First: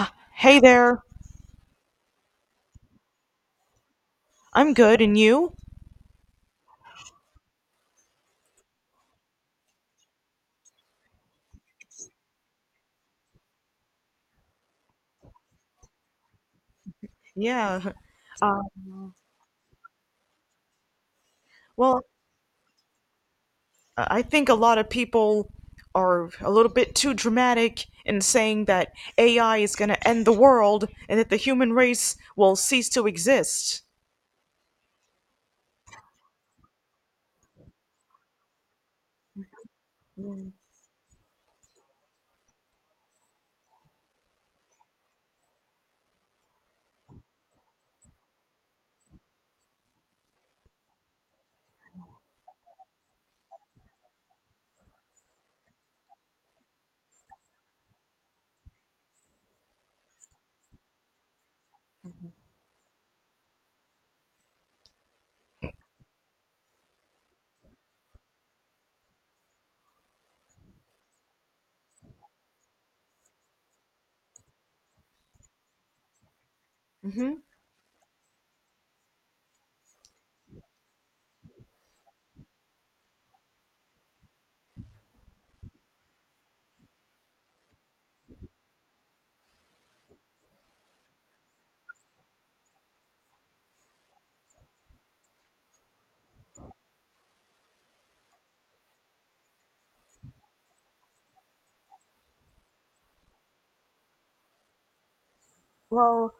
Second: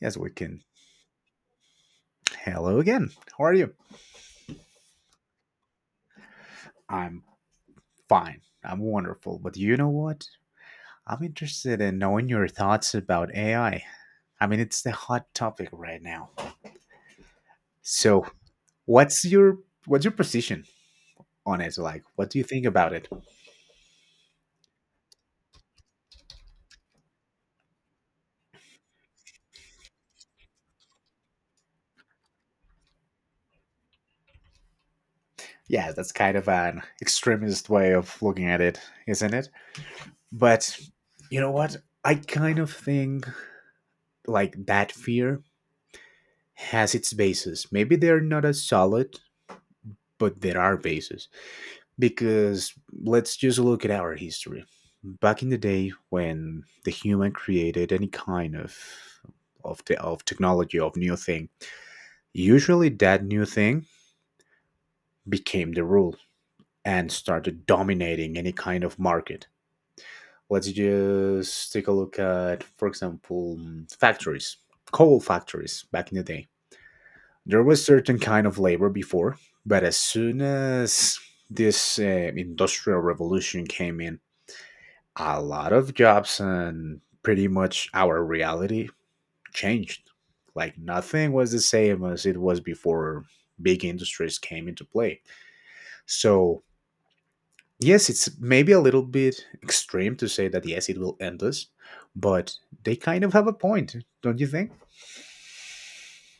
Yes, we Hey can. there, Hello again. How are you? I'm good, and you? I'm fine. I'm wonderful. But you know what? I'm interested in knowing your thoughts about AI. I mean, it's the hot topic right now. Yeah, So, what's your what's your position on it? Like, well, what do you think about it? I think a lot of people are a little bit too dramatic in saying that AI is going to end the world and that the human race will cease to exist. Yeah, that's kind of an extremist way of looking at it, isn't it? But you know what? I kind of think like that fear has its basis. Maybe they're not as solid, but there are bases. Because let's just look at our history. Back in the day when the human created any kind of the of technology of new thing, usually that new thing became the rule and started dominating any kind of market. Let's just take a look at, for example, factories, coal factories back in the day. Hmm. There was certain kind of labor before, but as soon as this industrial revolution came in, a lot of jobs and pretty much our reality changed. Like nothing was the same as it was before big industries came into play. So, yes, it's maybe a little bit extreme to say that yes, it will end us, but they kind of have a point, don't you think? Well,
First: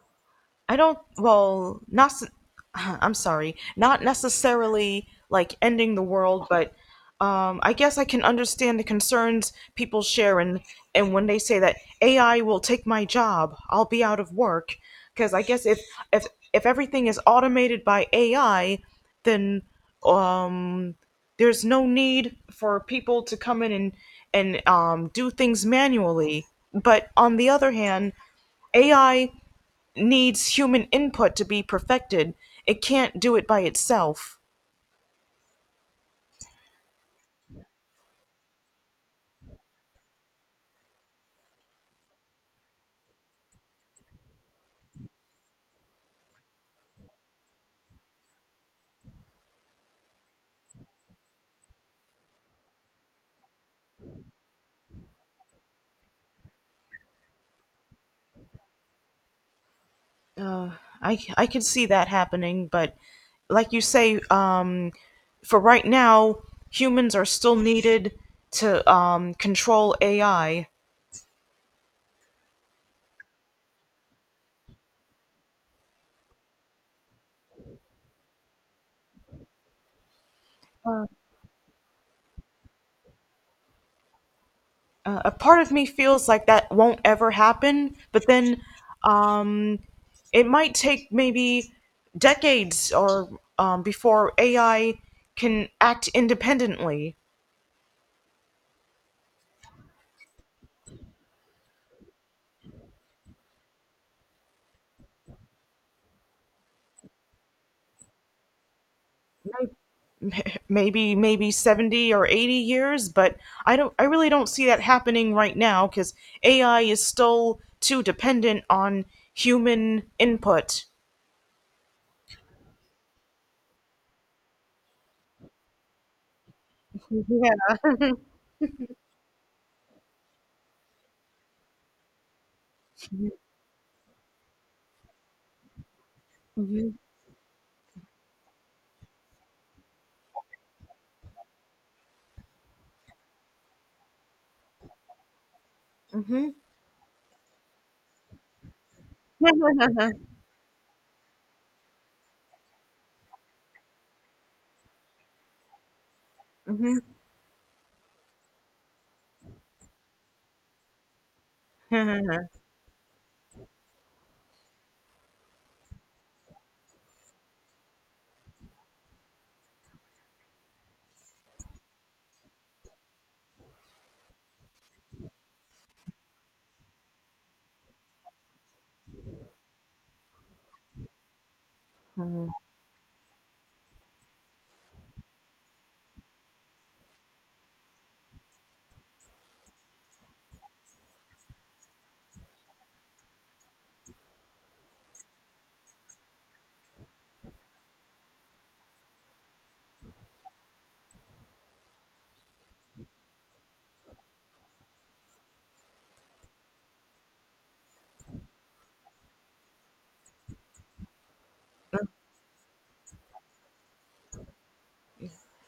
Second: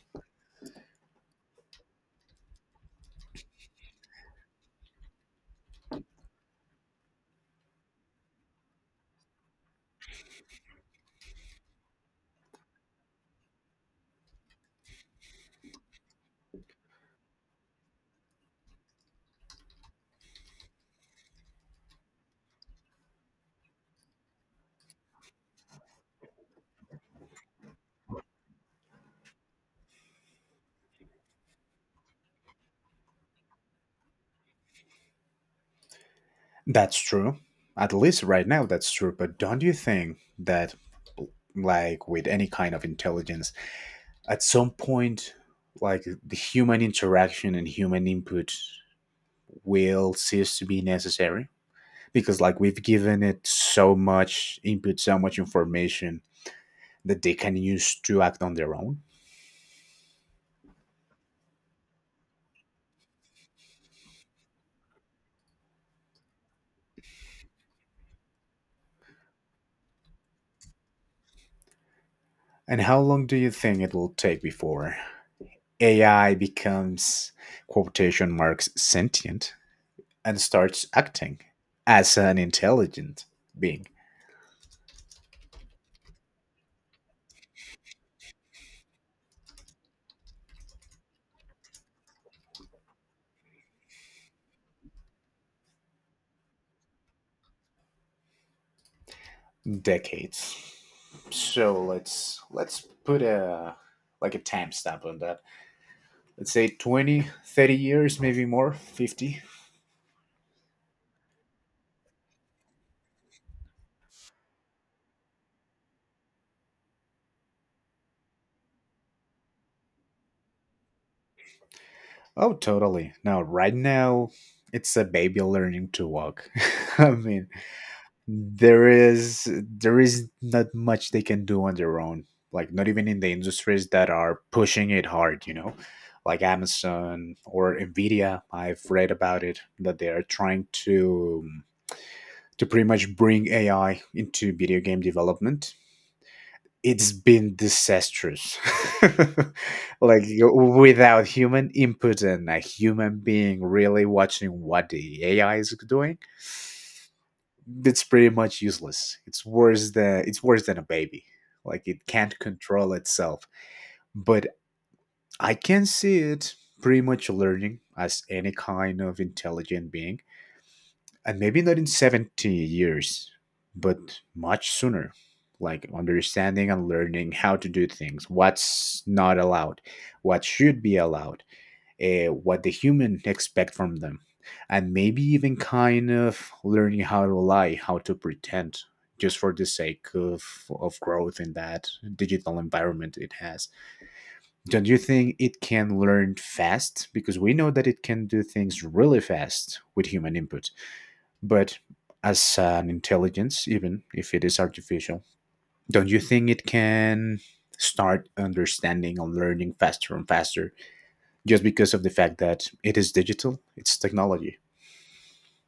I don't, well, not, I'm sorry, not necessarily like ending the world, but I guess I can understand the concerns people share, and when they say that AI will take my job, I'll be out of work. Because I guess if, if everything is automated by AI, then um, there's no need for people to come in and do things manually. But on the other hand, AI needs human input to be perfected. It can't do it by itself. That's true. At least right now, that's true. But don't you think that, like with any kind of intelligence, at some point, like the human interaction and human input will cease to be necessary because like we've given it so much input so much information that they can use to act on their own I can see that happening, but like you say, for right now, humans are still needed to control AI. and how long do you think it will take before ai becomes quotation marks sentient and starts acting as an intelligent being A part of me feels like that won't ever happen, but then um, it might take maybe decades or before AI can act independently. decades So let's put a like a timestamp on that. Let's say 20, 30 years maybe more 50. Maybe 70 or 80 years, but I don't, I really don't see that happening right now because AI is still too dependent on human input. Oh, totally. Now, right now, it's a baby learning to walk. I mean, there is not much they can do on their own. Like, not even in the industries that are pushing it hard. You know, like Mm-hmm. Amazon or Nvidia. I've read about it that they are trying to pretty much bring AI into video game development. It's been disastrous. Mm-hmm. Like without human input and a human being really watching what the AI is doing, it's pretty much useless. It's worse than a baby. Like it can't Mm-hmm. control itself. But I can see it pretty much learning as any kind of intelligent being, and maybe not in 70 years, but much sooner. Like understanding and learning how to do things, what's not allowed, what should be allowed, what the human expect from them, and maybe even kind of learning how to lie, how to pretend, just for the sake of growth in that digital environment it has. Don't you think it can learn fast? Because we know that it can do things really fast with human input. But as an intelligence, even if it is artificial, don't you think it can start understanding and learning faster and faster just because of the fact that it is digital? It's technology.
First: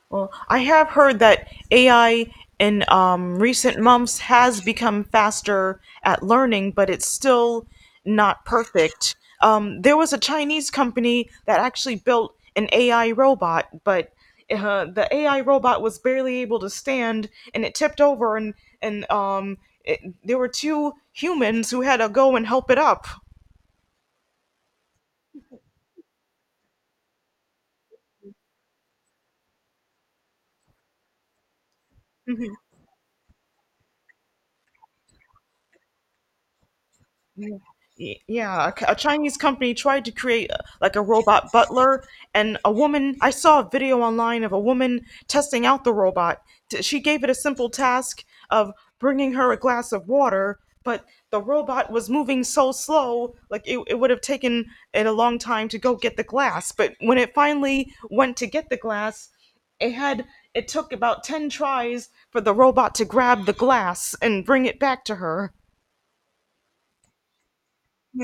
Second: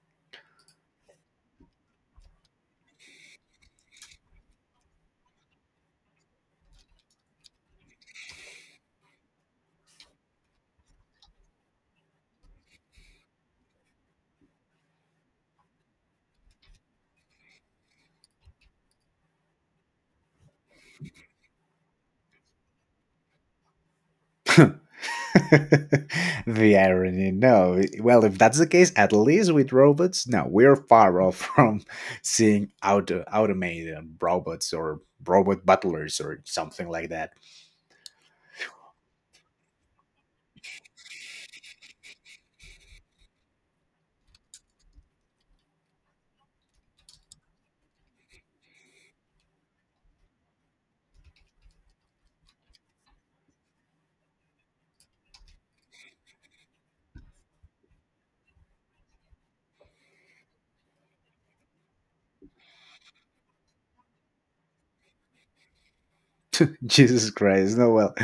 Well, I have heard that AI in recent months has become faster at learning, but it's still not perfect. There was a Chinese company that actually built an AI robot, but the AI robot was barely able to stand, and it tipped over, and there were two humans who had to go and help it up. The irony, no. Well, if that's the case, at least with robots, no, we're far off from seeing automated robots or robot butlers or something like that. Yeah. Yeah, a Chinese company tried to create like a robot butler, and a woman, I saw a video online of a woman testing out the robot. She gave it a simple task of bringing her a glass of water, but the robot was moving so slow. Like, it would have taken it a long time to go get the glass, but when it finally went to get the glass, it had it took about 10 tries for the robot to grab the glass and bring it back to her. Jesus Christ, no, well,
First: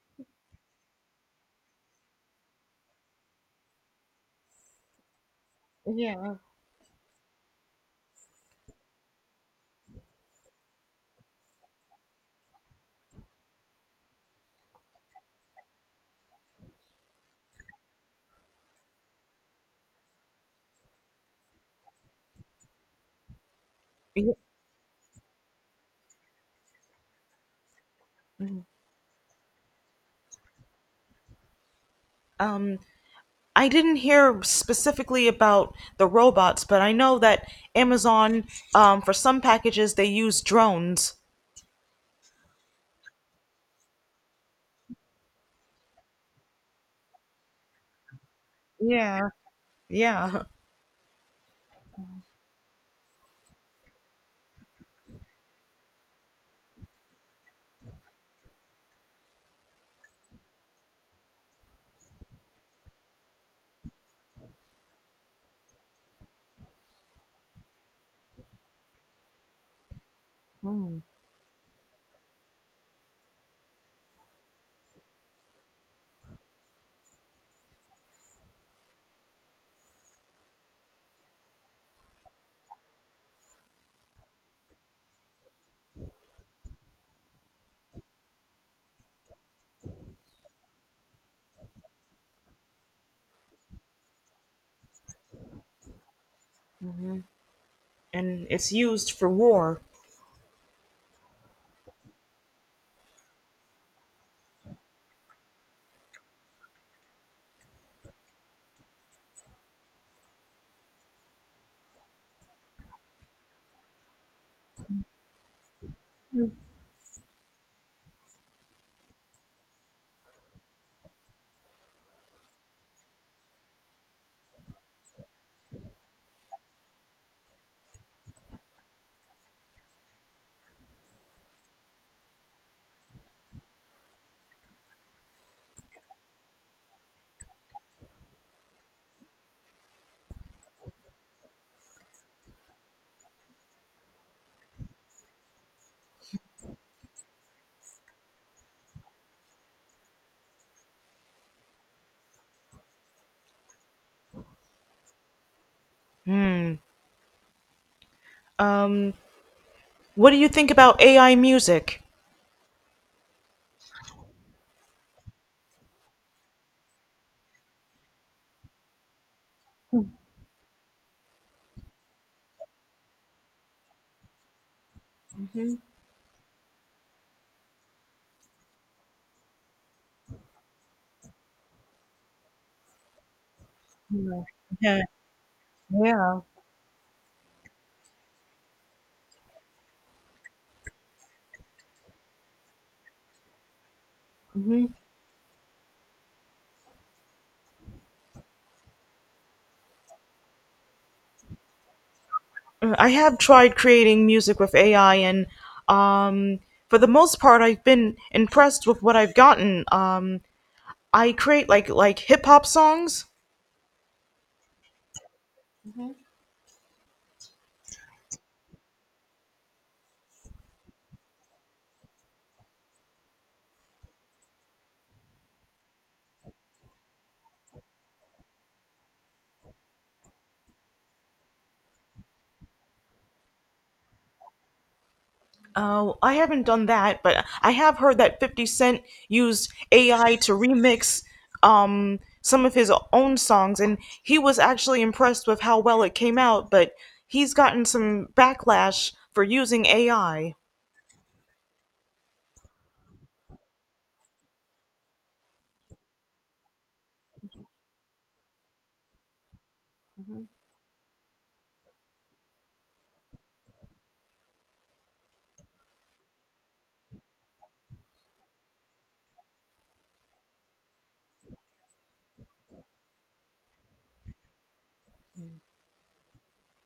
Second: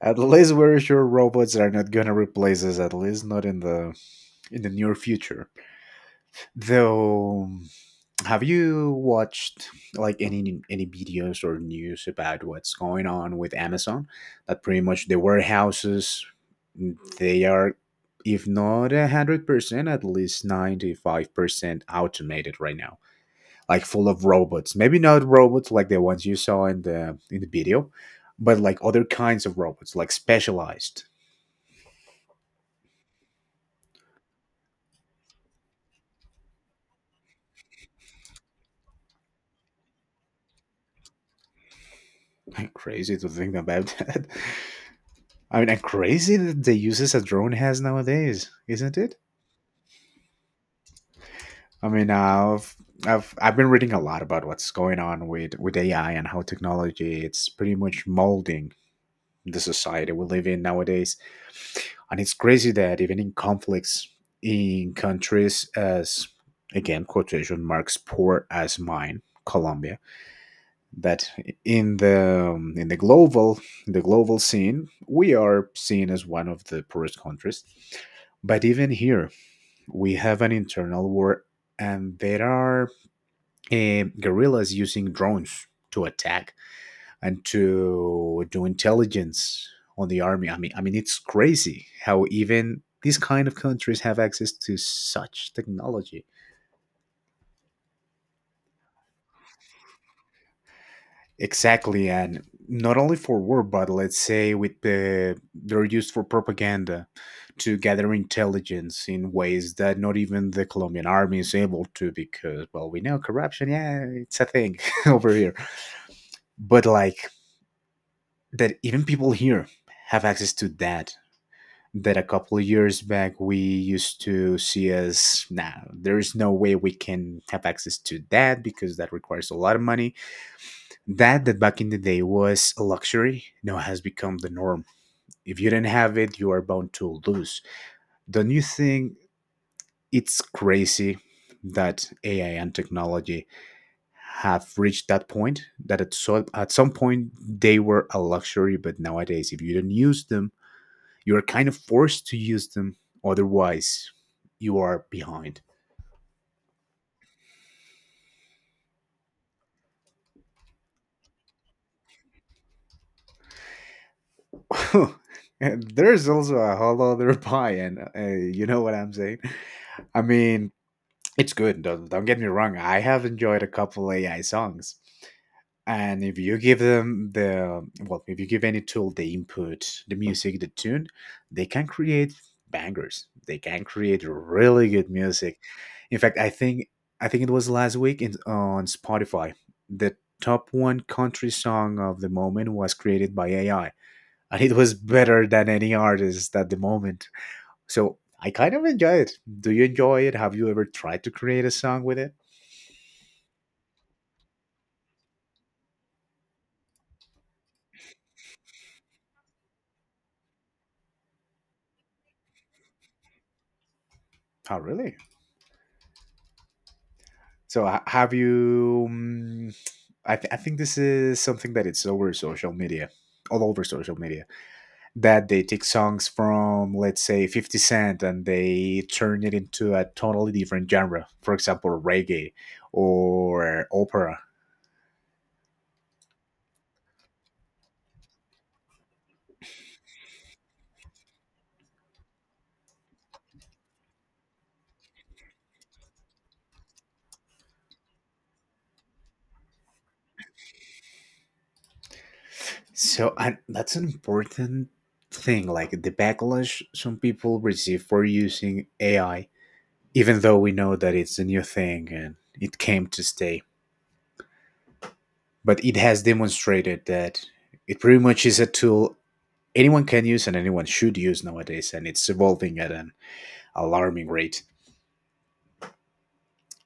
at least we're sure robots are not gonna replace us, at least not in the near future. Though have you watched like any videos or news about what's going on with Amazon? That pretty much the warehouses they are, if not 100%, at least 95% automated right now. Like full of robots. Maybe not robots like the ones you saw in the video, but like other kinds of robots, like specialized. um I didn't hear specifically about the robots, but I know that Amazon, for some packages, they use drones. Crazy to think about that. I mean, and crazy that the uses a drone has nowadays, isn't it? Yeah, yeah. I mean, I've been reading a lot about what's going on with AI and how technology it's pretty much molding the society we live in nowadays, and it's crazy that even in conflicts in countries as again quotation marks poor as mine, Colombia, that in the in the global scene we are seen as one of the poorest countries, but even here we have an internal war and there are guerrillas using drones to attack and to do intelligence on the army. I mean it's crazy how even these kind of countries have access to such technology. And it's used for war. Exactly, and not only for war, but let's say with the they're used for propaganda to gather intelligence in ways that not even the Colombian army is able to, because well, we know corruption, yeah, it's a thing over here. But like that, even people here have access to that. That a couple of years back we used to see as now nah, there is no way we can have access to that because that requires a lot of money. That that back in the day was a luxury now has become the norm. If you don't have it, you are bound to lose. Don't you think it's crazy that AI and technology have reached that point that at so at some point they were a luxury, but nowadays if you don't use them, you are kind of forced to use them. Otherwise, you are behind. Um, what do you think about AI music? And there's also a whole other pie, and you know what I'm saying. I mean, it's good. Don't get me wrong. I have enjoyed a couple AI songs. And if you give them the, well, if you give any tool the input, the music, the tune, they can create bangers. They can create really Yeah, good music. In fact, yeah. I think it was last week in, on Spotify, the top one country song of the moment was created by AI. And it Hmm. was better than any artist at the moment. So I kind of enjoy it. Do you enjoy it? Have you ever tried to create a song with it? I have tried creating music with AI, and um, for the most part, I've been impressed with what I've gotten. I create like hip hop songs. Oh, really? So have you? I think this is something that it's all over social media, that they take songs from, let's say, 50 Cent and they turn it into a totally different genre. For example, reggae or opera. Oh, I haven't done that, but I have heard that 50 Cent used AI to remix some of his own songs, and he was actually impressed with how well it came out, but he's gotten some backlash for using AI. So and that's an important thing. Like the backlash some people receive for using AI, even though we know that it's a new thing and it came to stay. But it has demonstrated that it pretty much is a tool anyone can use and anyone should use nowadays, and it's evolving at an alarming rate.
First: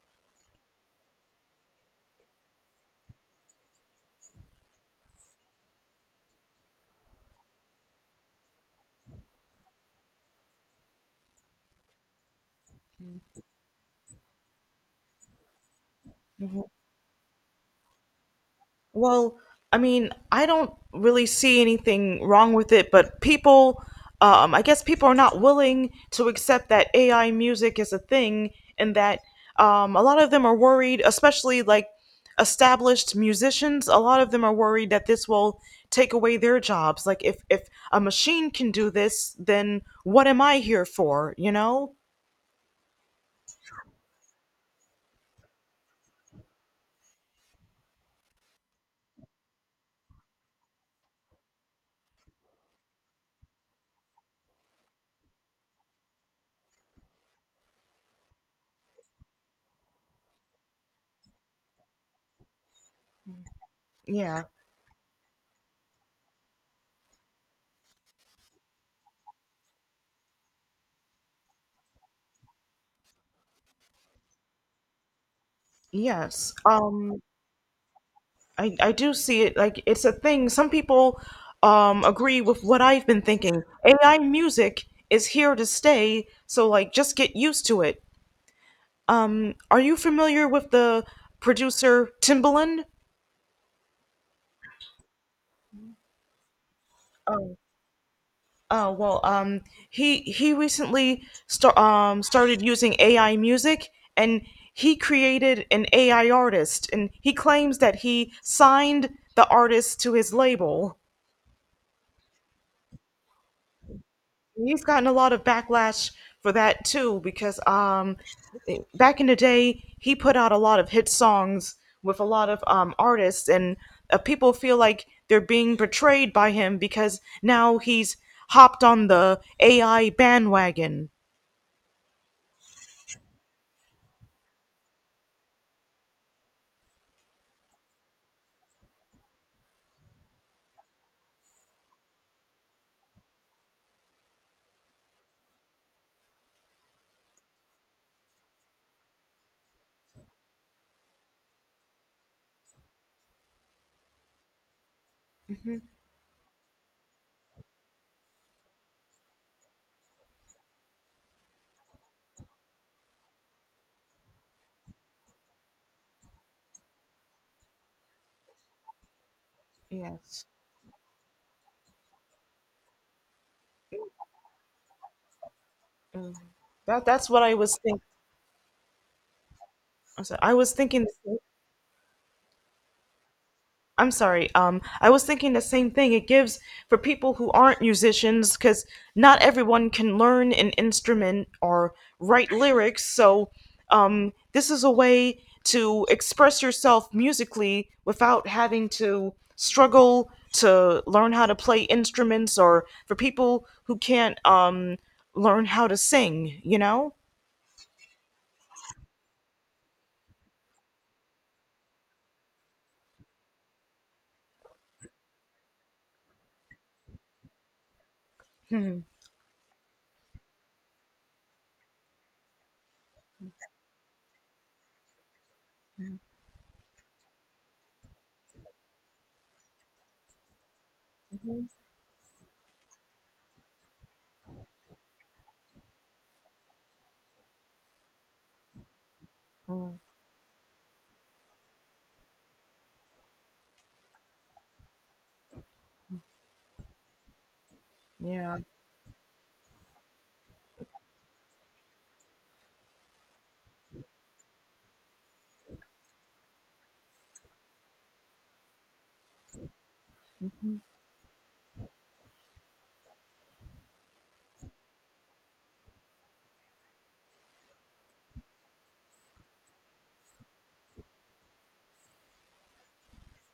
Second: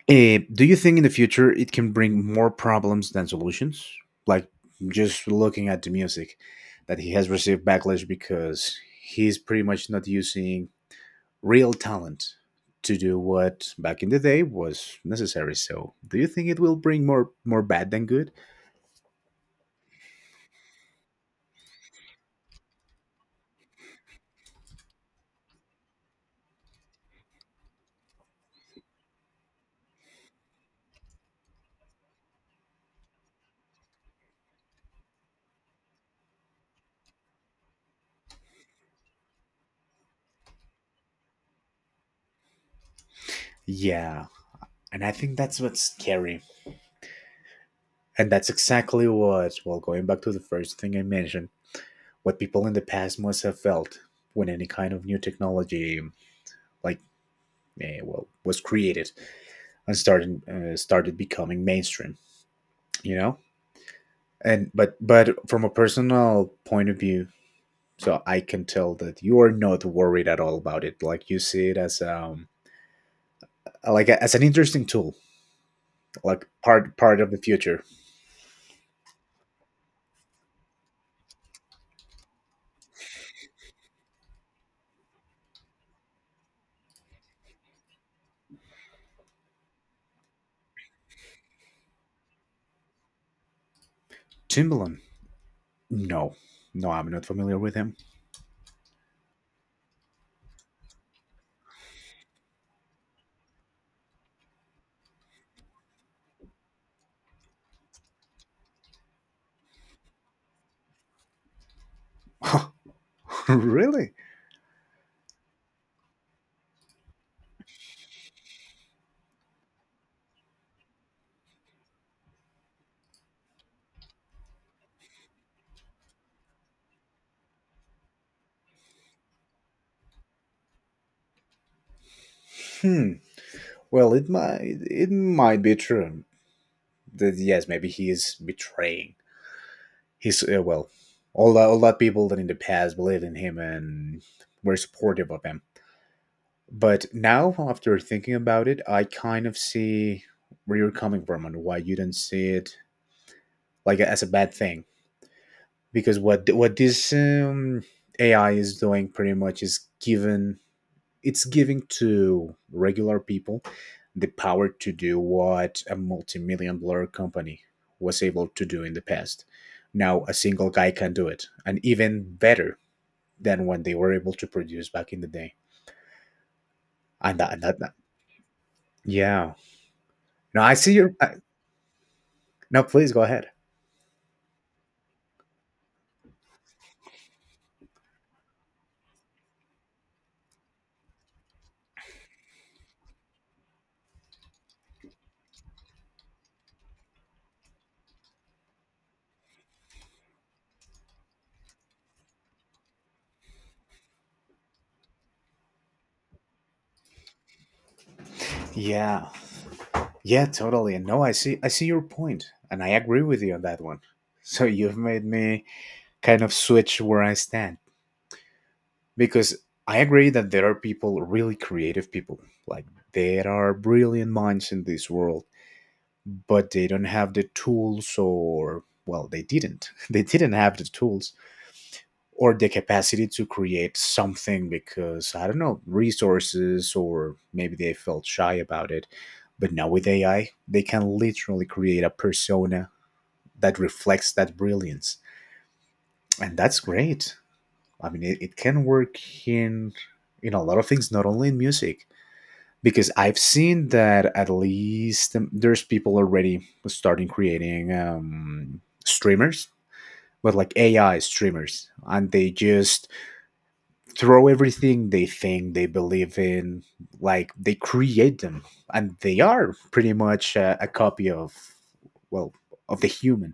Eh, do you think in the future it can bring more problems than solutions? Like just looking at the music, that he has received backlash because he's pretty much not using real talent to do what back in the day was necessary. So, do you think it will bring more bad than good? Well, I mean, I don't really see anything wrong with it, but people, I guess people are not willing to accept that AI music is a thing, and that a lot of them are worried, especially like established musicians. A lot of them are worried that this will take away their jobs. Like, if a machine can do this, then what am I here for? You know? Yeah, and I think that's what's scary, and that's exactly what. Well, going back to the first thing I mentioned, what people in the past must have felt when any kind of new technology like well was created and started started becoming mainstream. You know, Yeah. and but from a personal point of view, so I can tell that you are not worried at all about it. Like you see it as like a, as an interesting tool, like Yes. part of the future. I do see it like it's a thing. Some people agree with what I've been thinking. AI music is here to stay, so like, just get used to it. Are you familiar with the producer Timbaland? Timbaland, no, no, I'm not familiar Oh, with him. oh well, he recently started using AI music, and he created an AI artist, and he claims that he signed the artist to his label. Really? He's gotten a lot of backlash for that too, because back in the day, he put out a lot of hit songs with a lot of artists, and people feel like they're being betrayed by him because now he's hopped on the AI bandwagon. Hmm. Well, it might be true that yes, maybe he is betraying he's uh, well, all all that people that in the past believed in him and were supportive of him. But now, after thinking about it, I kind of see where you're coming from and why you don't see it like as a bad thing. Hmm. Because what this AI is doing pretty much is given, it's giving to regular people the power to do what a multi-million-dollar company was able to do in the past. Now a Yes. single guy can do it, and even better than when they were able to produce back in the day. Mm. That's And what I that, and was that, that- thinking. yeah. I No, I was see thinking. your. I, No, please go ahead. I'm sorry. I was thinking the same thing. It gives, for people who aren't musicians, because not everyone can learn an instrument or write lyrics. So, this is a way to express yourself musically without having to struggle to learn how to play instruments, or for people who can't learn how to sing. You know? Yeah, yeah, totally. And no, I see your point, and I agree with you on that one. So you've made me kind of switch where I stand Hmm. because I agree that there are people, really creative people, like there are brilliant minds in this world, but they don't have the tools, or well, they didn't. They didn't have the tools or the capacity to create something because I don't know resources or maybe they felt shy about it. But now Mhm. with AI, they can literally create a persona that reflects that brilliance, and that's great. I mean, it Yeah. can work in in a lot of things, not only in music. Because I've seen that at least there's people already starting creating streamers, but like AI streamers, and they just throw everything they think they believe in, like they create them, and they are pretty much a copy of, well, of the human,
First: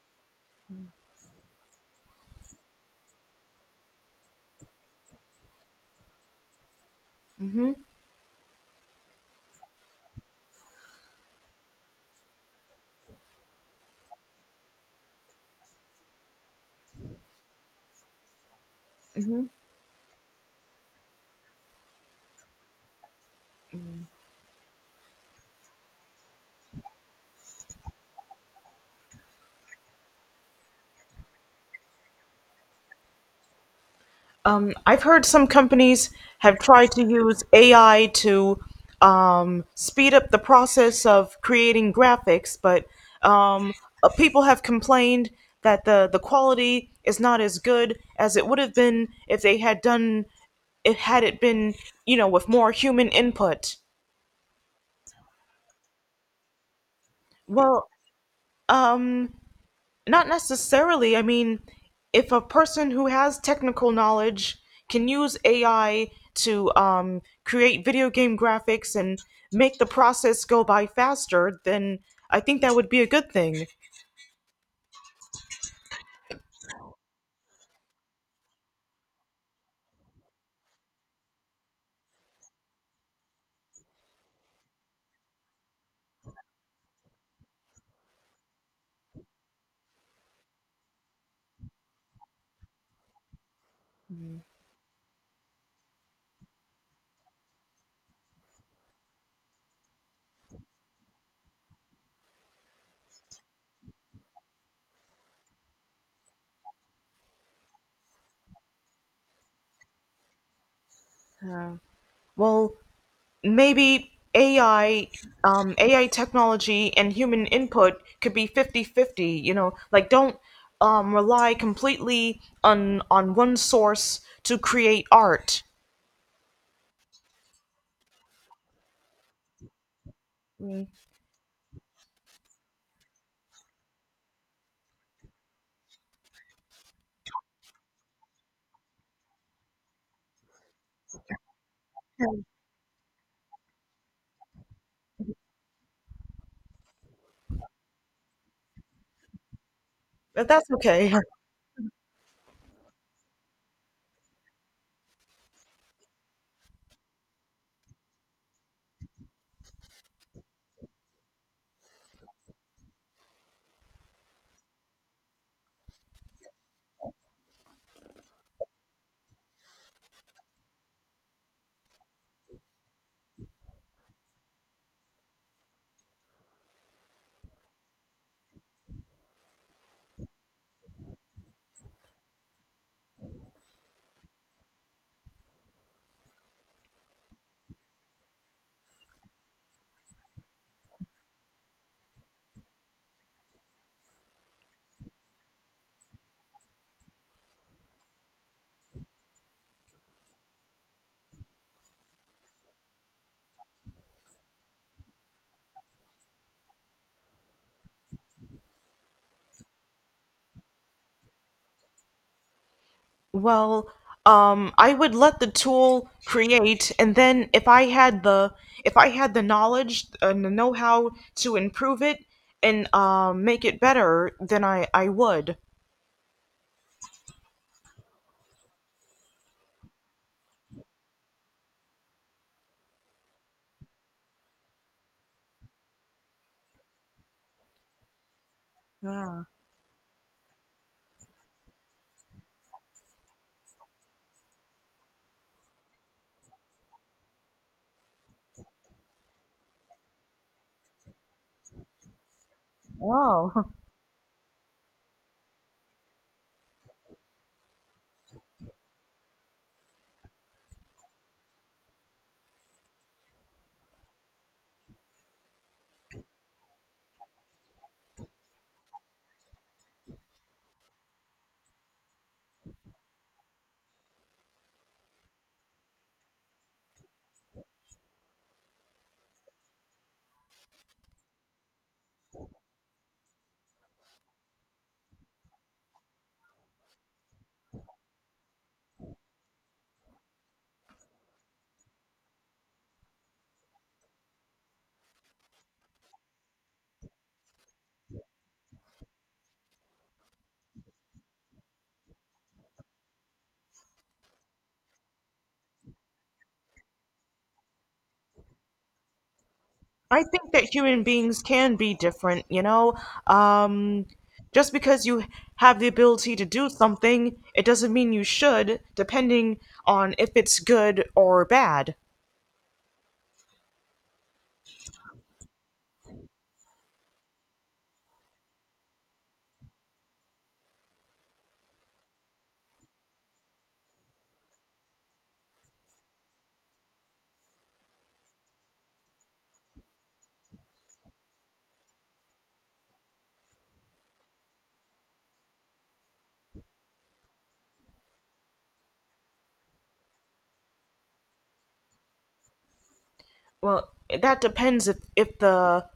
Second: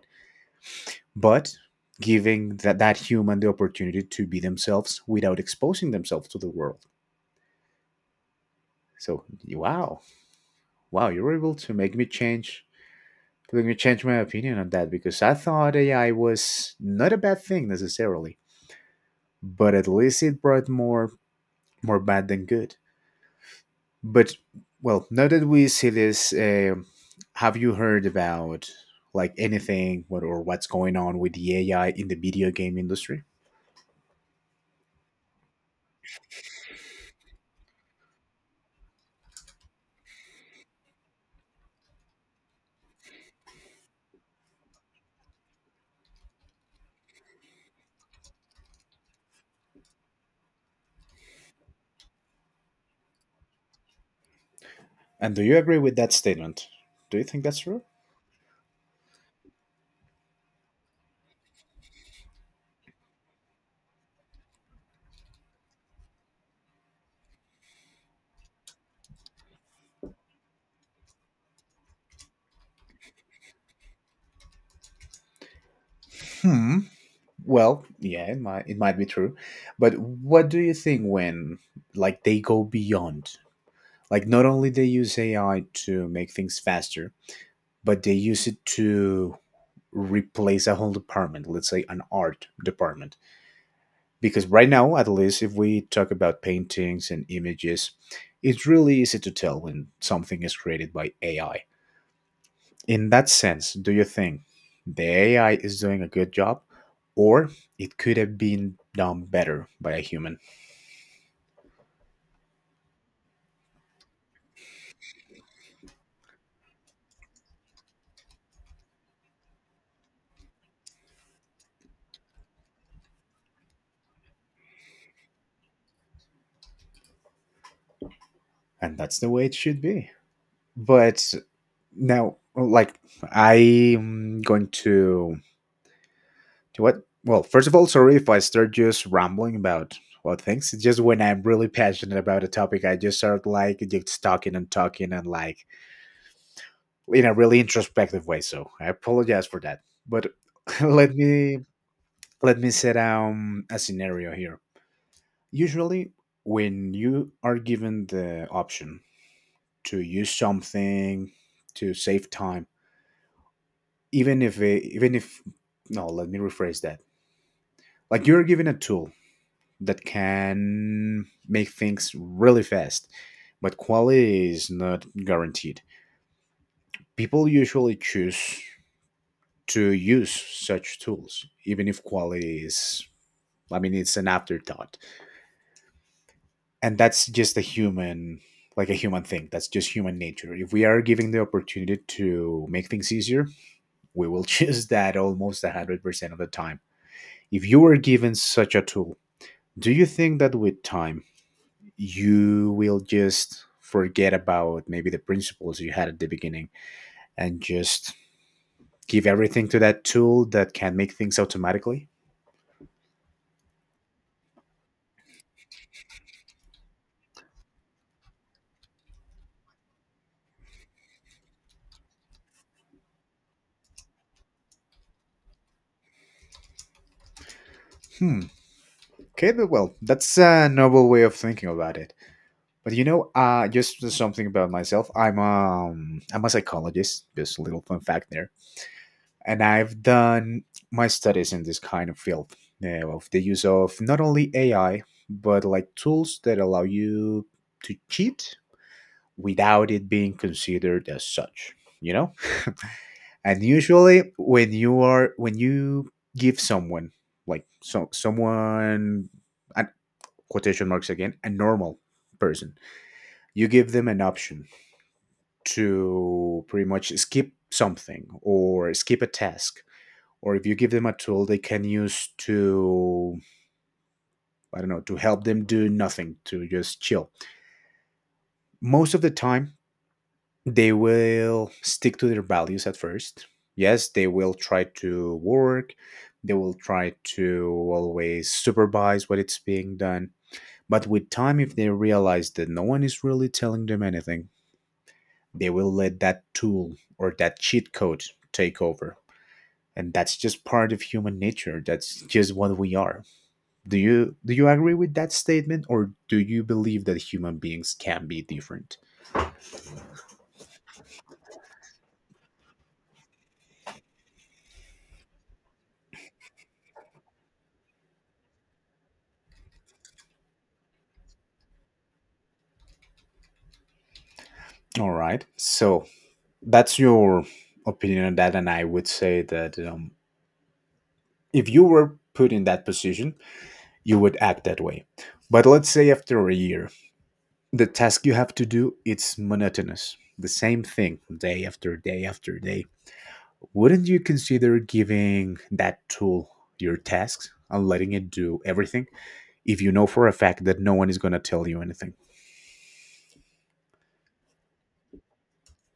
but giving that human the opportunity to be themselves without exposing themselves to the world. Hmm. So wow. Wow, you were able to make me change my opinion on that, because I thought AI was not a bad thing necessarily, but at least it brought more bad than good. But well, now that we see this, have you heard about, like, anything what's going on with the AI in the video game industry? I've heard some companies have tried to use AI to speed up the process of creating graphics, but um, people have complained that the quality is not as good as it would have been if they had done it, had it been, you know, with more human input. And do you agree with that statement? Do you think that's true? Well, um, Not necessarily. I mean, if a person who has technical knowledge can use AI to create video game graphics and make the process go by faster, then I think that would be a good thing. Hmm. Well, yeah, it might be true, but what do you think when, like, they go beyond? Like, not only they use AI to make things faster, but they use it to replace a whole department, let's say an art department. Because right now, at least if we talk about paintings and images, it's really easy to tell when something is created by AI. In that sense, do you think the AI is doing a good job, or it could have been done better by a human? Well, maybe AI technology and human input could be fifty-fifty. You know, like, don't rely completely on one source to create art. And that's the way it should be, but now, like, I'm going to — what? Well, first of all, sorry if I start just rambling about things. It's just, when I'm really passionate about a topic, I just start like just talking and talking and, like, in a really introspective way. So I apologize for that. But But that's let okay. me let me set a scenario here. Usually, when you are given the option to use something to save time, even if no, let me rephrase that. Like, you're given a tool that can make things really fast, but quality is not guaranteed. People usually choose to use such tools, even if quality is, I mean, it's an afterthought. And that's just a human, like a human thing. That's just human nature. If we are given the opportunity to make things easier, we will choose that almost 100% of the time. If you were given such a tool, do you think that with time you will just forget about maybe the principles you had at the beginning and just give everything to that tool that can make things automatically. Well, I would let the tool create, and then if I had the knowledge and the know-how to improve it and make it better, then I would. Hmm. Okay, but well, that's a noble way of thinking about it. But you know, just something about myself. I'm a psychologist. Just a little fun fact there, Yeah. and I've done my studies in this kind of field, of the use of not only AI but like tools that allow you to cheat without it being considered as such, you know. Wow. And usually when you are, when you give someone, like, so someone, and, quotation marks again, a normal person, you give them an option to pretty much skip something or skip a task, or if you give them a tool they can use to, I don't know, to help them do nothing, to just chill, most of the time they will stick to their values at first. Yes, they will try to work, they will try to always supervise what it's being done. But with time, if they realize that no one is really telling them anything, they will let that tool or that cheat code take over. And that's just part of human nature. That's just what we are. Do you agree with that statement, or do you believe that human beings can be different? I think that human beings can be different, you know. Um, just because you have the ability to do something, it doesn't mean you should, depending on if it's good or bad. All right. So, that's your opinion on that, and I would say that, if you were put in that position, you would act that way. But let's say after a year, the task you have to do, it's monotonous, the same thing day after day after day. Wouldn't you consider giving that tool your tasks and letting it do everything, if you know for a fact that no one is going to tell you anything? Well, that depends if, if the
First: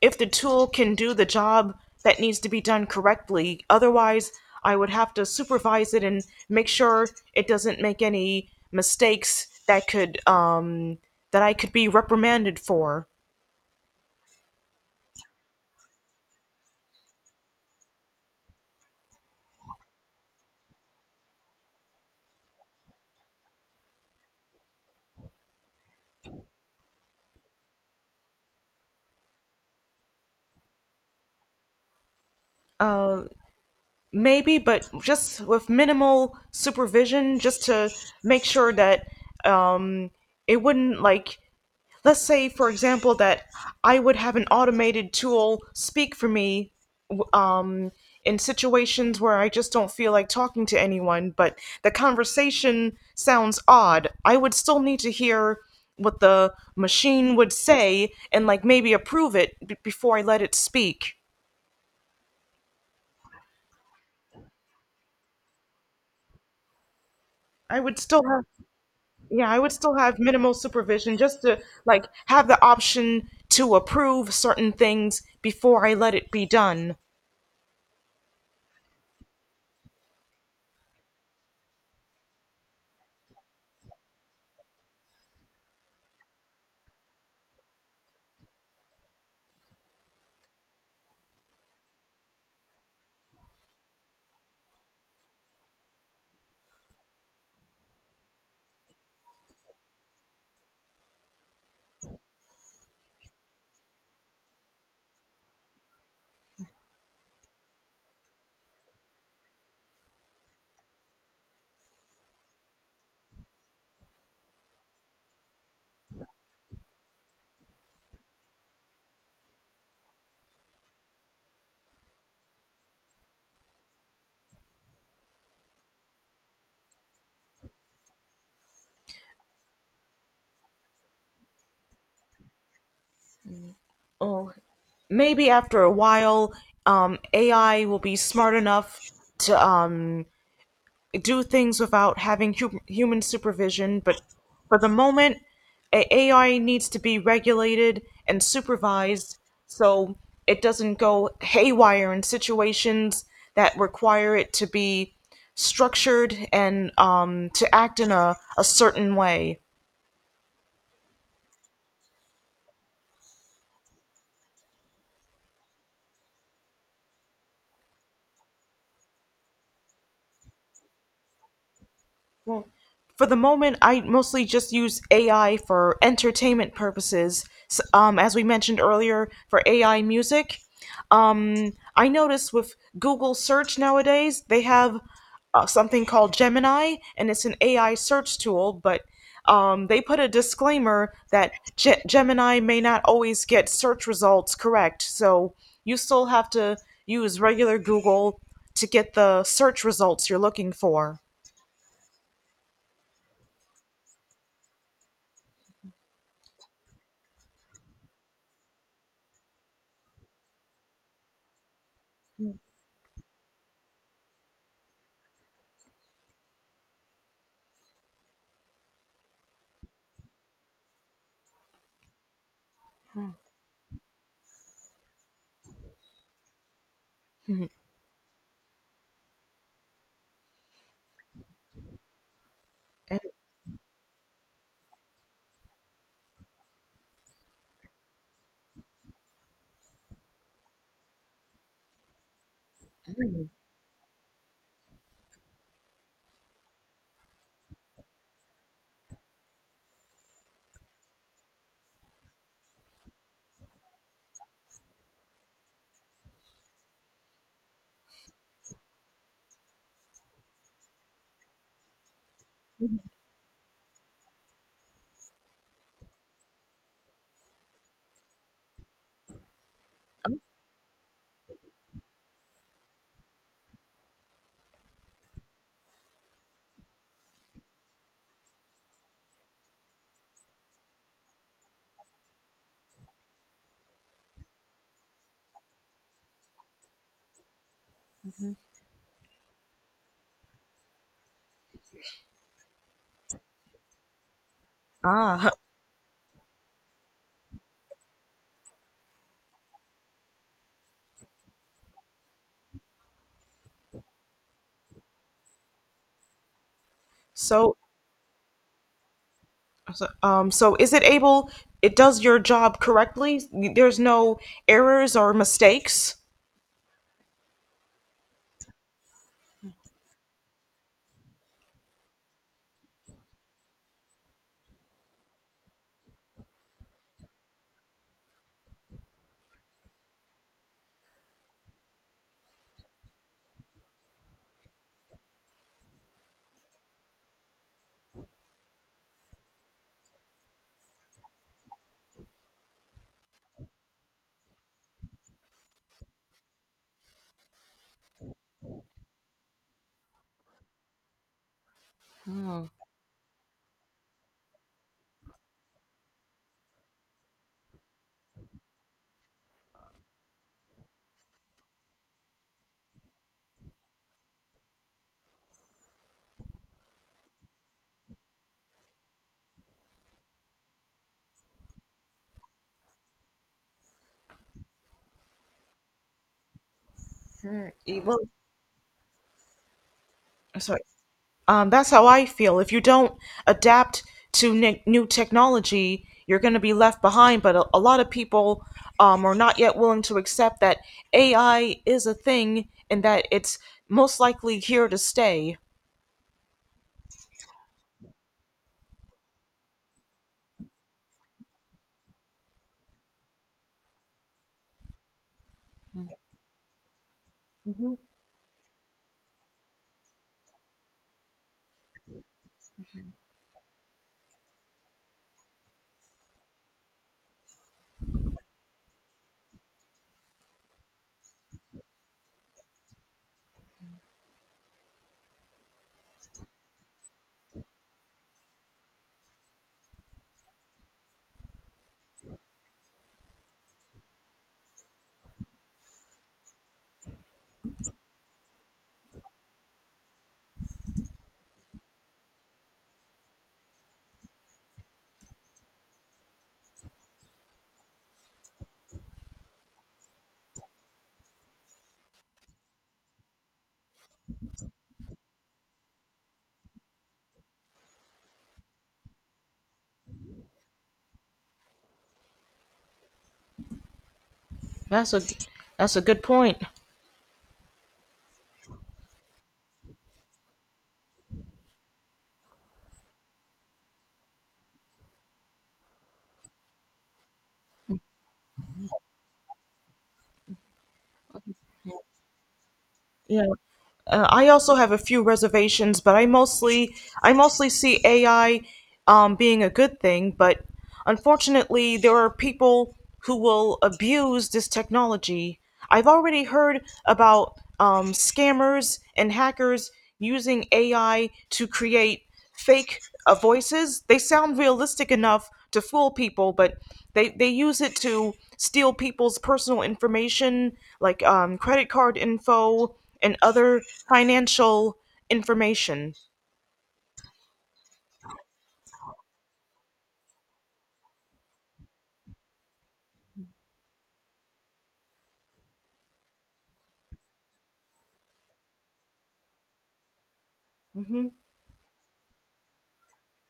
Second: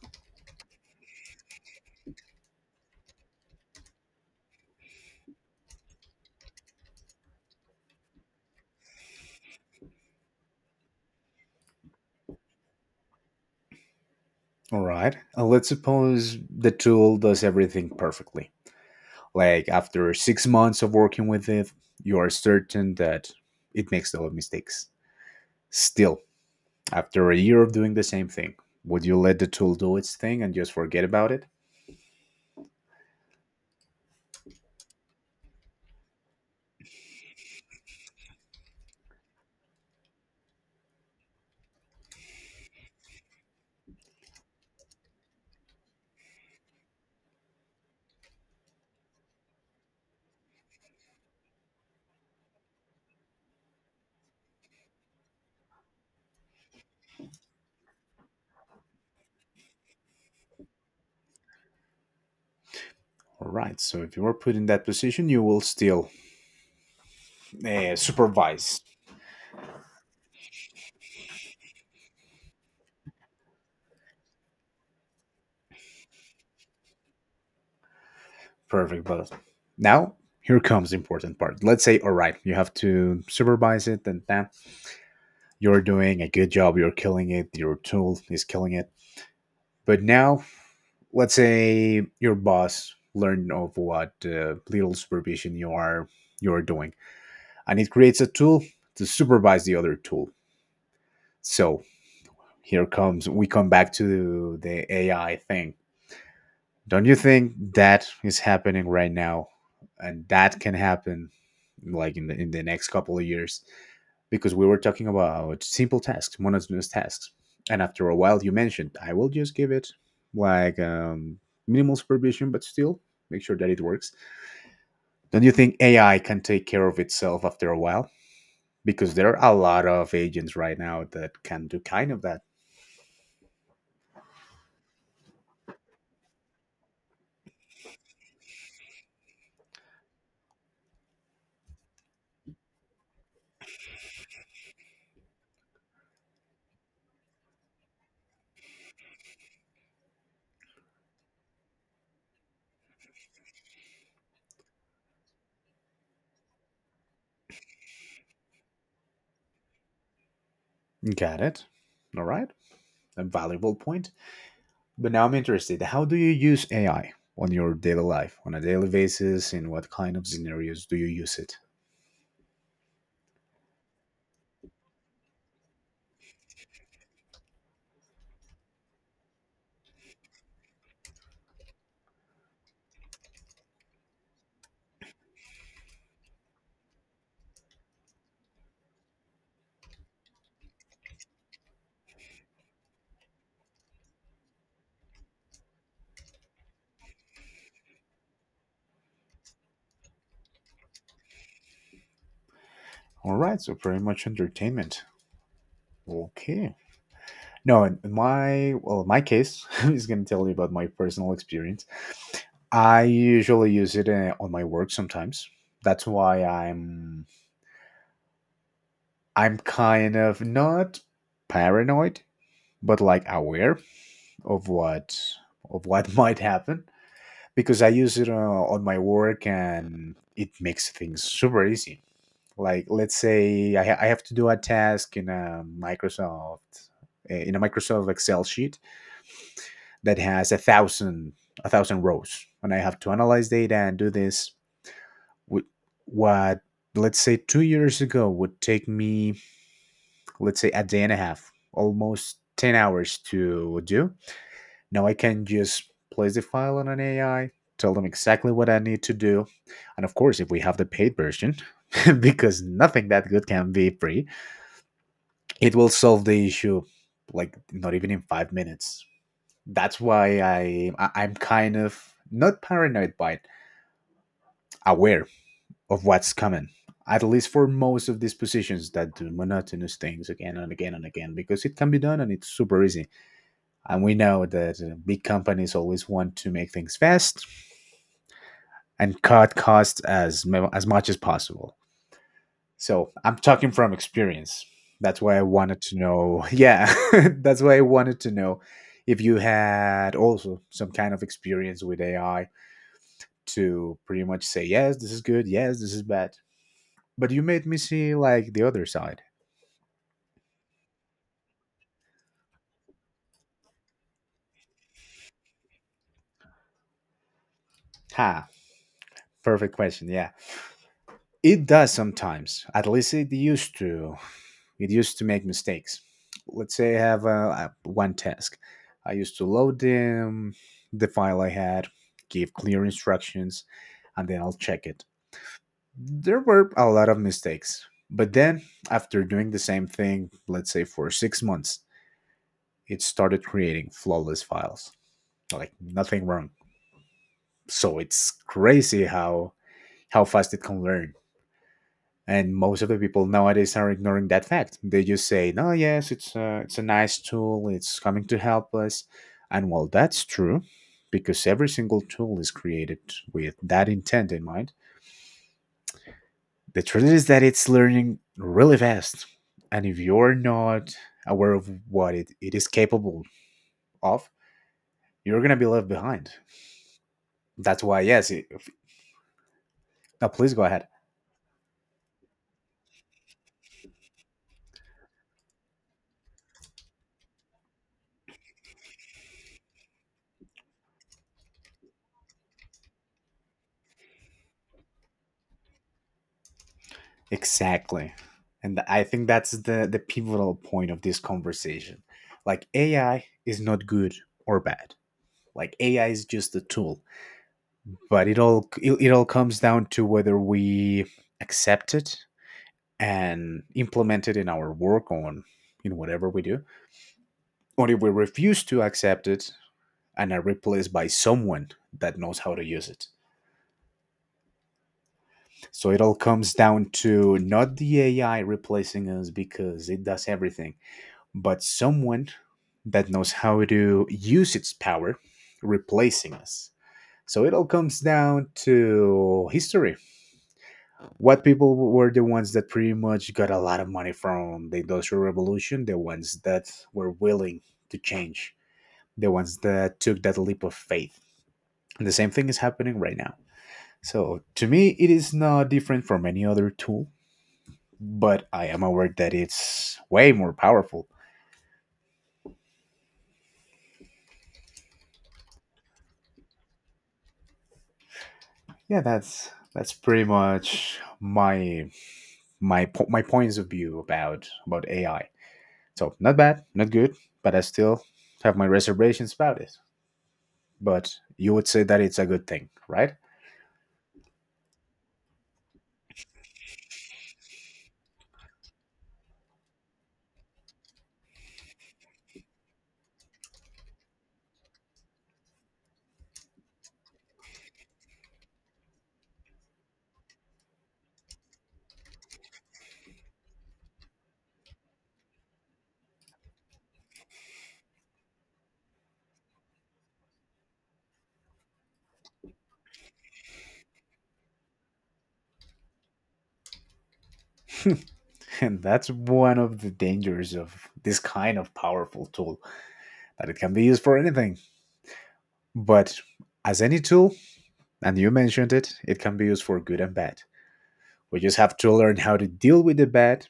if the tool can do the job that needs to be done correctly. Otherwise, I would have to supervise it and make sure it doesn't make any mistakes that could that I could be reprimanded for. All right, and let's suppose the tool does everything perfectly. Like, after six months of working with it, you are certain that it makes a lot of mistakes. Still, after a year of doing the same thing, would you let the tool do its thing and just forget about it? Uh, Maybe, but just with minimal supervision, just to make sure that um it wouldn't, like, let's say for example that I would have an automated tool speak for me, w- um, in situations where I just don't feel like talking to anyone, but the conversation sounds odd. I would still need to hear what the machine would say and, like, maybe approve it before I let it speak. All right. So if you were put in that position, you will still, I would still have supervise. yeah I would still have minimal supervision, just to, like, have the option to approve certain things before I let it be done. Perfect. But now, here comes the important part. Let's say, all right, you have to supervise it, and that you're doing a good job. You're killing it. Your tool is killing it. But now, let's say your boss learned of what, little supervision you are, doing, and it creates a tool to supervise the other tool. So here comes, we come back to the AI thing. Don't you think that is happening right now, and that can happen, like, in the next couple of years? Because we were talking about simple tasks, monotonous tasks. And after a while, you mentioned, I will just give it, like, minimal supervision, but still make sure that it works. Don't you think AI can take care of itself after a while? Because there are a lot of agents right now that can do kind of that. Oh, maybe after a while, AI will be smart enough to do things without having human supervision. But for the moment, AI needs to be regulated and supervised so it doesn't go haywire in situations that require it to be structured and, to act in a certain way. Got it. All right. A valuable point. But now I'm interested. How do you use AI on your daily life, on a daily basis? In what kind of scenarios do you use it? For the moment, I mostly just use AI for entertainment purposes. As we mentioned earlier, for AI music, I notice with Google search nowadays they have something called Gemini, and it's an AI search tool, but they put a disclaimer that Gemini may not always get search results correct, so you still have to use regular Google to get the search results you're looking for. All right. So, pretty much entertainment. Okay. No, in my, well, in my case, I'm just gonna tell you about my personal experience. I usually use it, on my work sometimes. That's why I'm kind of not paranoid, but like aware of what, might happen, because I use it, on my work, and it makes things super easy. Like, let's say I, I have to do a task in a Microsoft, in a Microsoft Excel sheet that has a thousand rows, and I have to analyze data and do this with, what, let's say two years ago would take me, let's say, a day and a half, almost ten hours to do. Now I can just place the file on an AI, tell them exactly what I need to do, and of course, if we have the paid version, because nothing that good can be free, it will solve the issue like not even in five minutes. That's why I, I'm kind of not paranoid, but aware of what's coming. At least for most of these positions that do monotonous things again and again and again, because it can be done and it's super easy. And we know that, big companies always want to make things fast and cut costs as as much as possible. So I'm talking from experience. That's why I Ah, wanted to know. Yeah, that's why I wanted to know if you had also some kind of experience with AI, to pretty much say, yes, this is good, yes, this is bad. But you made me so, see, like, the other side. so it does your job correctly? There's no errors or mistakes? Ha, perfect question. Yeah, it does sometimes, at least it used to, it used to make mistakes. Let's say I have, one task. I used to load the file I had, give clear instructions, and then I'll check it. There were a lot of mistakes, but then, after doing the same thing, let's say, for six months, it started creating flawless files, like nothing wrong. So it's crazy how fast it can learn. And most of the people nowadays are ignoring that fact. They just say, "No, yes, it's a nice tool. It's coming to help us." And while that's true, because every single tool is created with that intent in mind, the truth is that it's learning really fast. And if you're not aware of what it is capable of, you're gonna be left behind. Hmm, That's why, it will- yes. It, now, please go Sorry. ahead. That's how I feel. If you don't adapt to new technology, you're going to be left behind. But a lot of people are not yet willing to accept that AI is a thing and that it's most likely here to stay. Exactly. And I think that's the pivotal point of this conversation. Like, AI is not good or bad. Like, AI is just a tool, but it all, it all comes down to whether we accept it and implement it in our work, on, in whatever we do, or if we refuse to accept it and are replaced by someone that knows how to use it. So it all comes down to not the AI replacing us because it does everything, but someone that knows how to use its power replacing us. So it all comes down to history. What people were the ones that pretty much got a lot of money from the Industrial Revolution, the ones that were willing to change, the ones that took that leap of faith. And the same thing is happening right now. So to me, it is not different from any other tool, but I am aware that it's way more powerful. That's a that's a good point. Yeah, that's pretty much my my points of view about AI. So not bad, not good, but I still have my reservations about it. But you would say that it's a good thing, right? Yeah. I also have a few reservations, but I mostly see AI, being a good thing. But unfortunately, there are people who will abuse this technology. I've already heard about scammers and hackers using AI to create fake voices. They sound realistic enough to fool people, but they use it to steal people's personal information, like credit card info and other financial information. And that's one of the dangers of this kind of powerful tool, that it can be used for anything. But as any tool, and you mentioned it, it can be used for good and bad. Hmm. We just have to learn how to deal with the bad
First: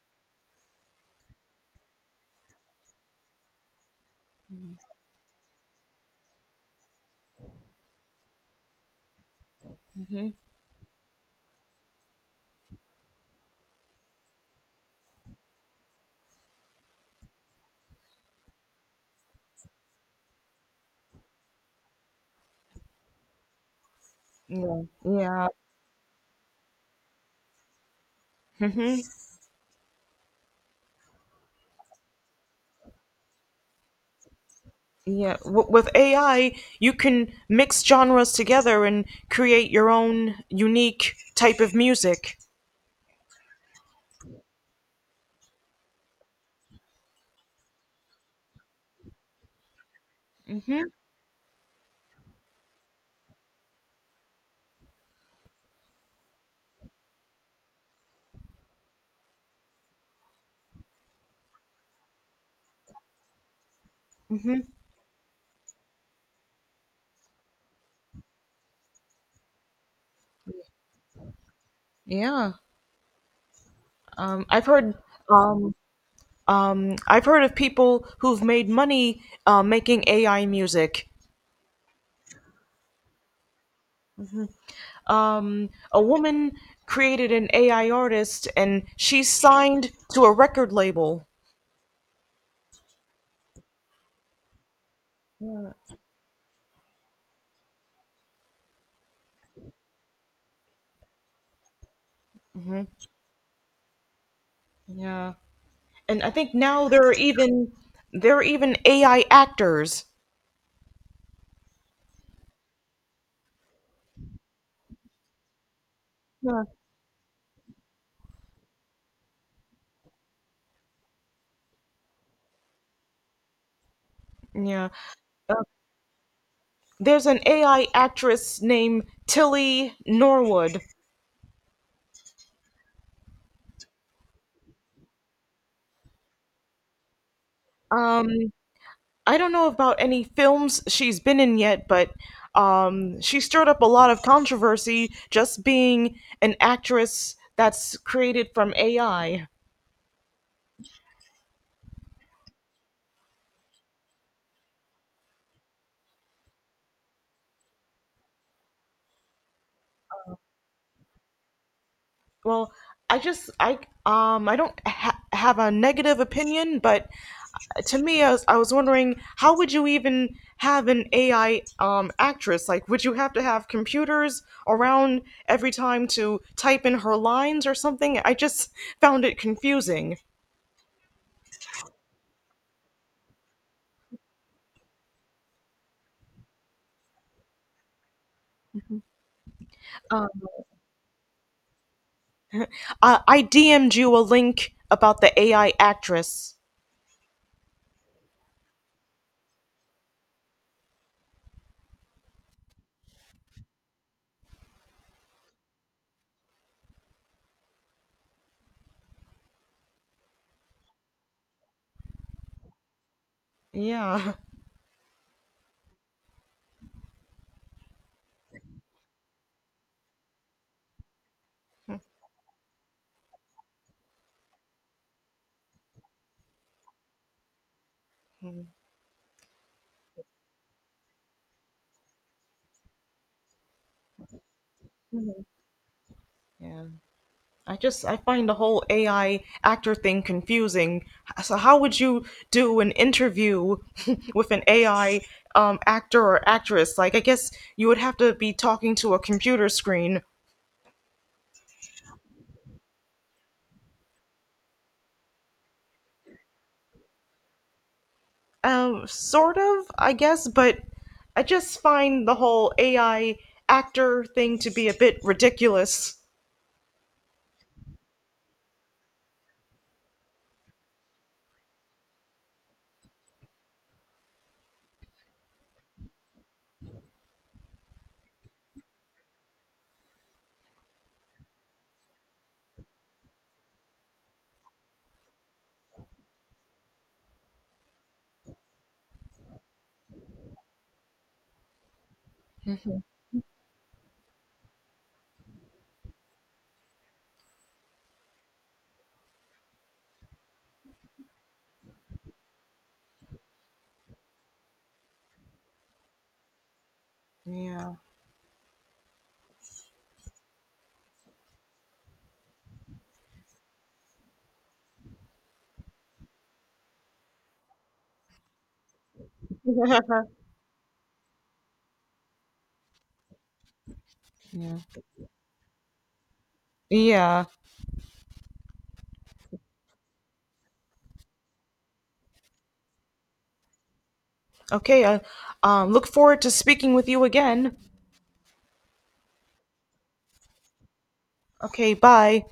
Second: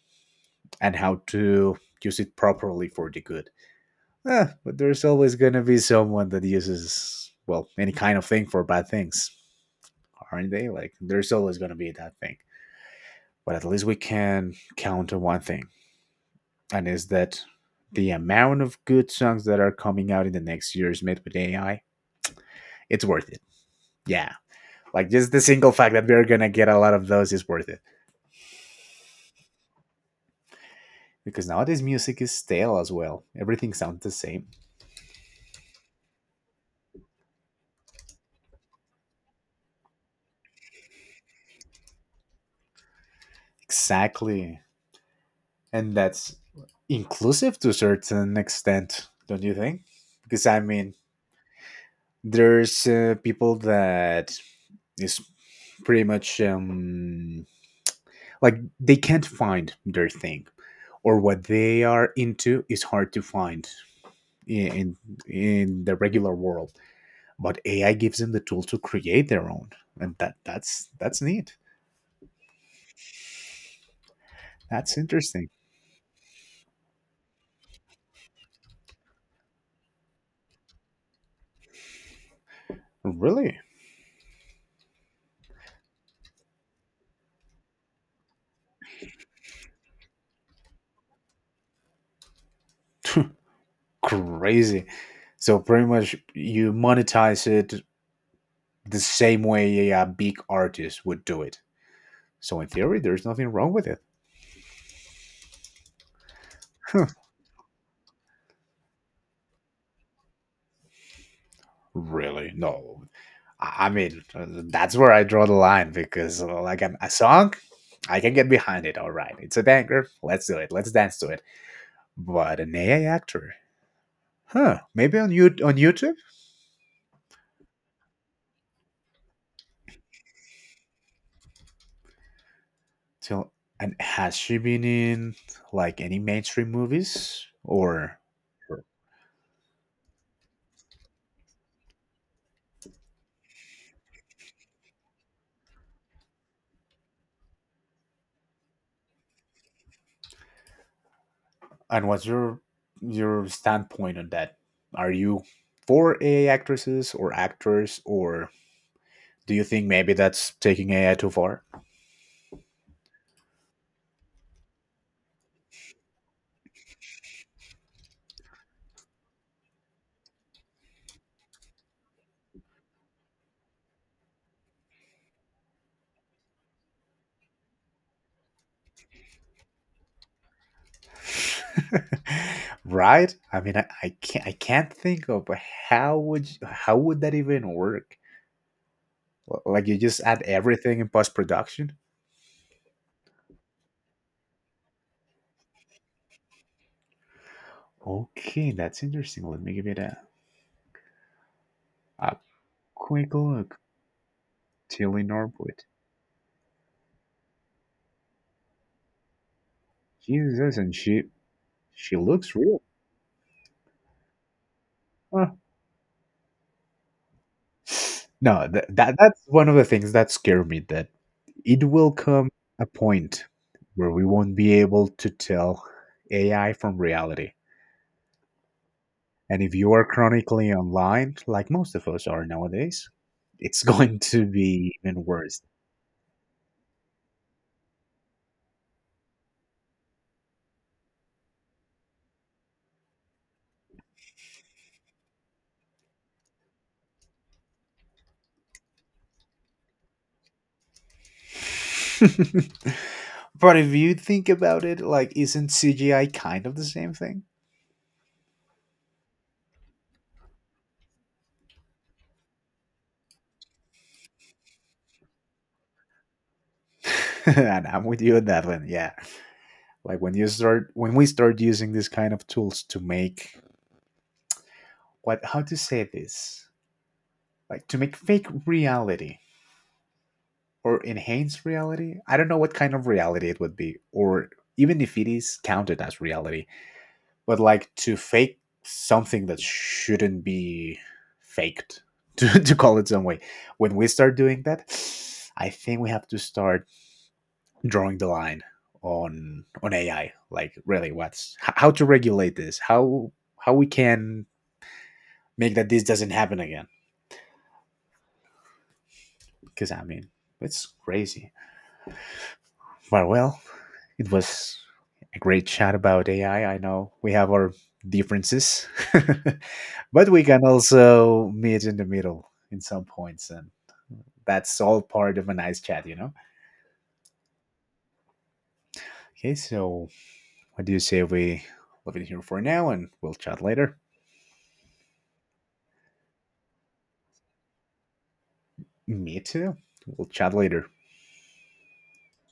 and how to use it properly for the good. Eh, but there's always going to be someone that uses, well, any kind of thing for bad things, Hmm. aren't they? Like, there's always going to be that thing. But at least we can count on one thing, and is that the amount of good songs that are coming out in the next years made with AI, it's worth it. Yeah. Yeah, Like, just the yeah. single fact that we're going to get a lot of those is worth it. Hmm. Because nowadays music is stale as well. Everything sounds the same. Yeah. With AI, you can mix genres together and create your own unique type of music. Exactly, and that's inclusive to a certain extent, don't you think? Because I Hmm. mean, there's people that is pretty much, like, they can't find their thing, or what they are into is hard to find Hmm. in in the regular world. But AI gives them the tool to create their own, and that's neat. Yeah, I've heard. That's interesting. Um, I've heard of people who've made money making AI music. Really? A woman created an AI artist, and she's signed to a record label. Crazy. So pretty much you monetize it the same way a big artist would do it. So in theory, there's nothing wrong with it. Yeah. And I think now there are even there are even AI actors. Really? No. I mean, that's where I draw the line because, Yeah. like, a song, I can get behind it. All right, it's a banger. Let's do it. Let's dance to it. But an AI actor, huh? Yeah. Maybe on YouTube. There's an AI actress named Tilly Norwood. So, and has she been in like any mainstream movies or? Um, I don't know about any films she's been in yet, but she stirred up a lot of controversy just being an actress that's created from AI. And what's your standpoint on that? Are you for AI actresses or actors, or do you think maybe that's taking AI too far? Well, I just I don't ha- have a negative opinion, but to me, I was wondering how would you even have an AI actress? Like, would you have to have computers around every time to type in her lines or something? I just found it confusing. Right? I mean, I can't think of how would that even work? Like, you just add everything in post production. I DM'd you a link about the AI actress. Okay, that's interesting. Let me give it a quick look. Tilly Norwood. Jesus, and she looks real. Yeah. Huh. No, that's one of the things that scare me, that it will come a point where we won't be able to tell AI from reality. And if you are chronically online, like most of us are nowadays, it's going to be even worse. Yeah. I just I find the whole AI actor thing confusing. So how would you do an interview with an AI actor or actress? Like, I guess you would have to be talking to a computer screen. But if you think about it, like, isn't CGI kind of the same thing? Sort of, I guess, but I just find the whole AI actor thing to be a bit ridiculous. And I'm with you on that one. Yeah, like when we start using these kind of tools to make, what, how to say this, like, to make fake reality or enhance reality, I don't know what kind of reality it would be, or even if it is counted as reality, but like to fake something that shouldn't be faked, to call it some way, when we start doing that, I think we have to start drawing the line on AI, like, really, what's how to regulate this, how we can make that this doesn't happen again. Yeah. Because I mean, it's crazy. But well, it was a great chat about AI. I know we have our differences, Yeah. but we can also meet in the middle in some points, and that's all part of a nice chat, you know? Yeah. Okay, so what do you say we leave it here for now and we'll chat later? Okay. I look forward to speaking with you again. Me too. We'll chat later. Okay. Bye.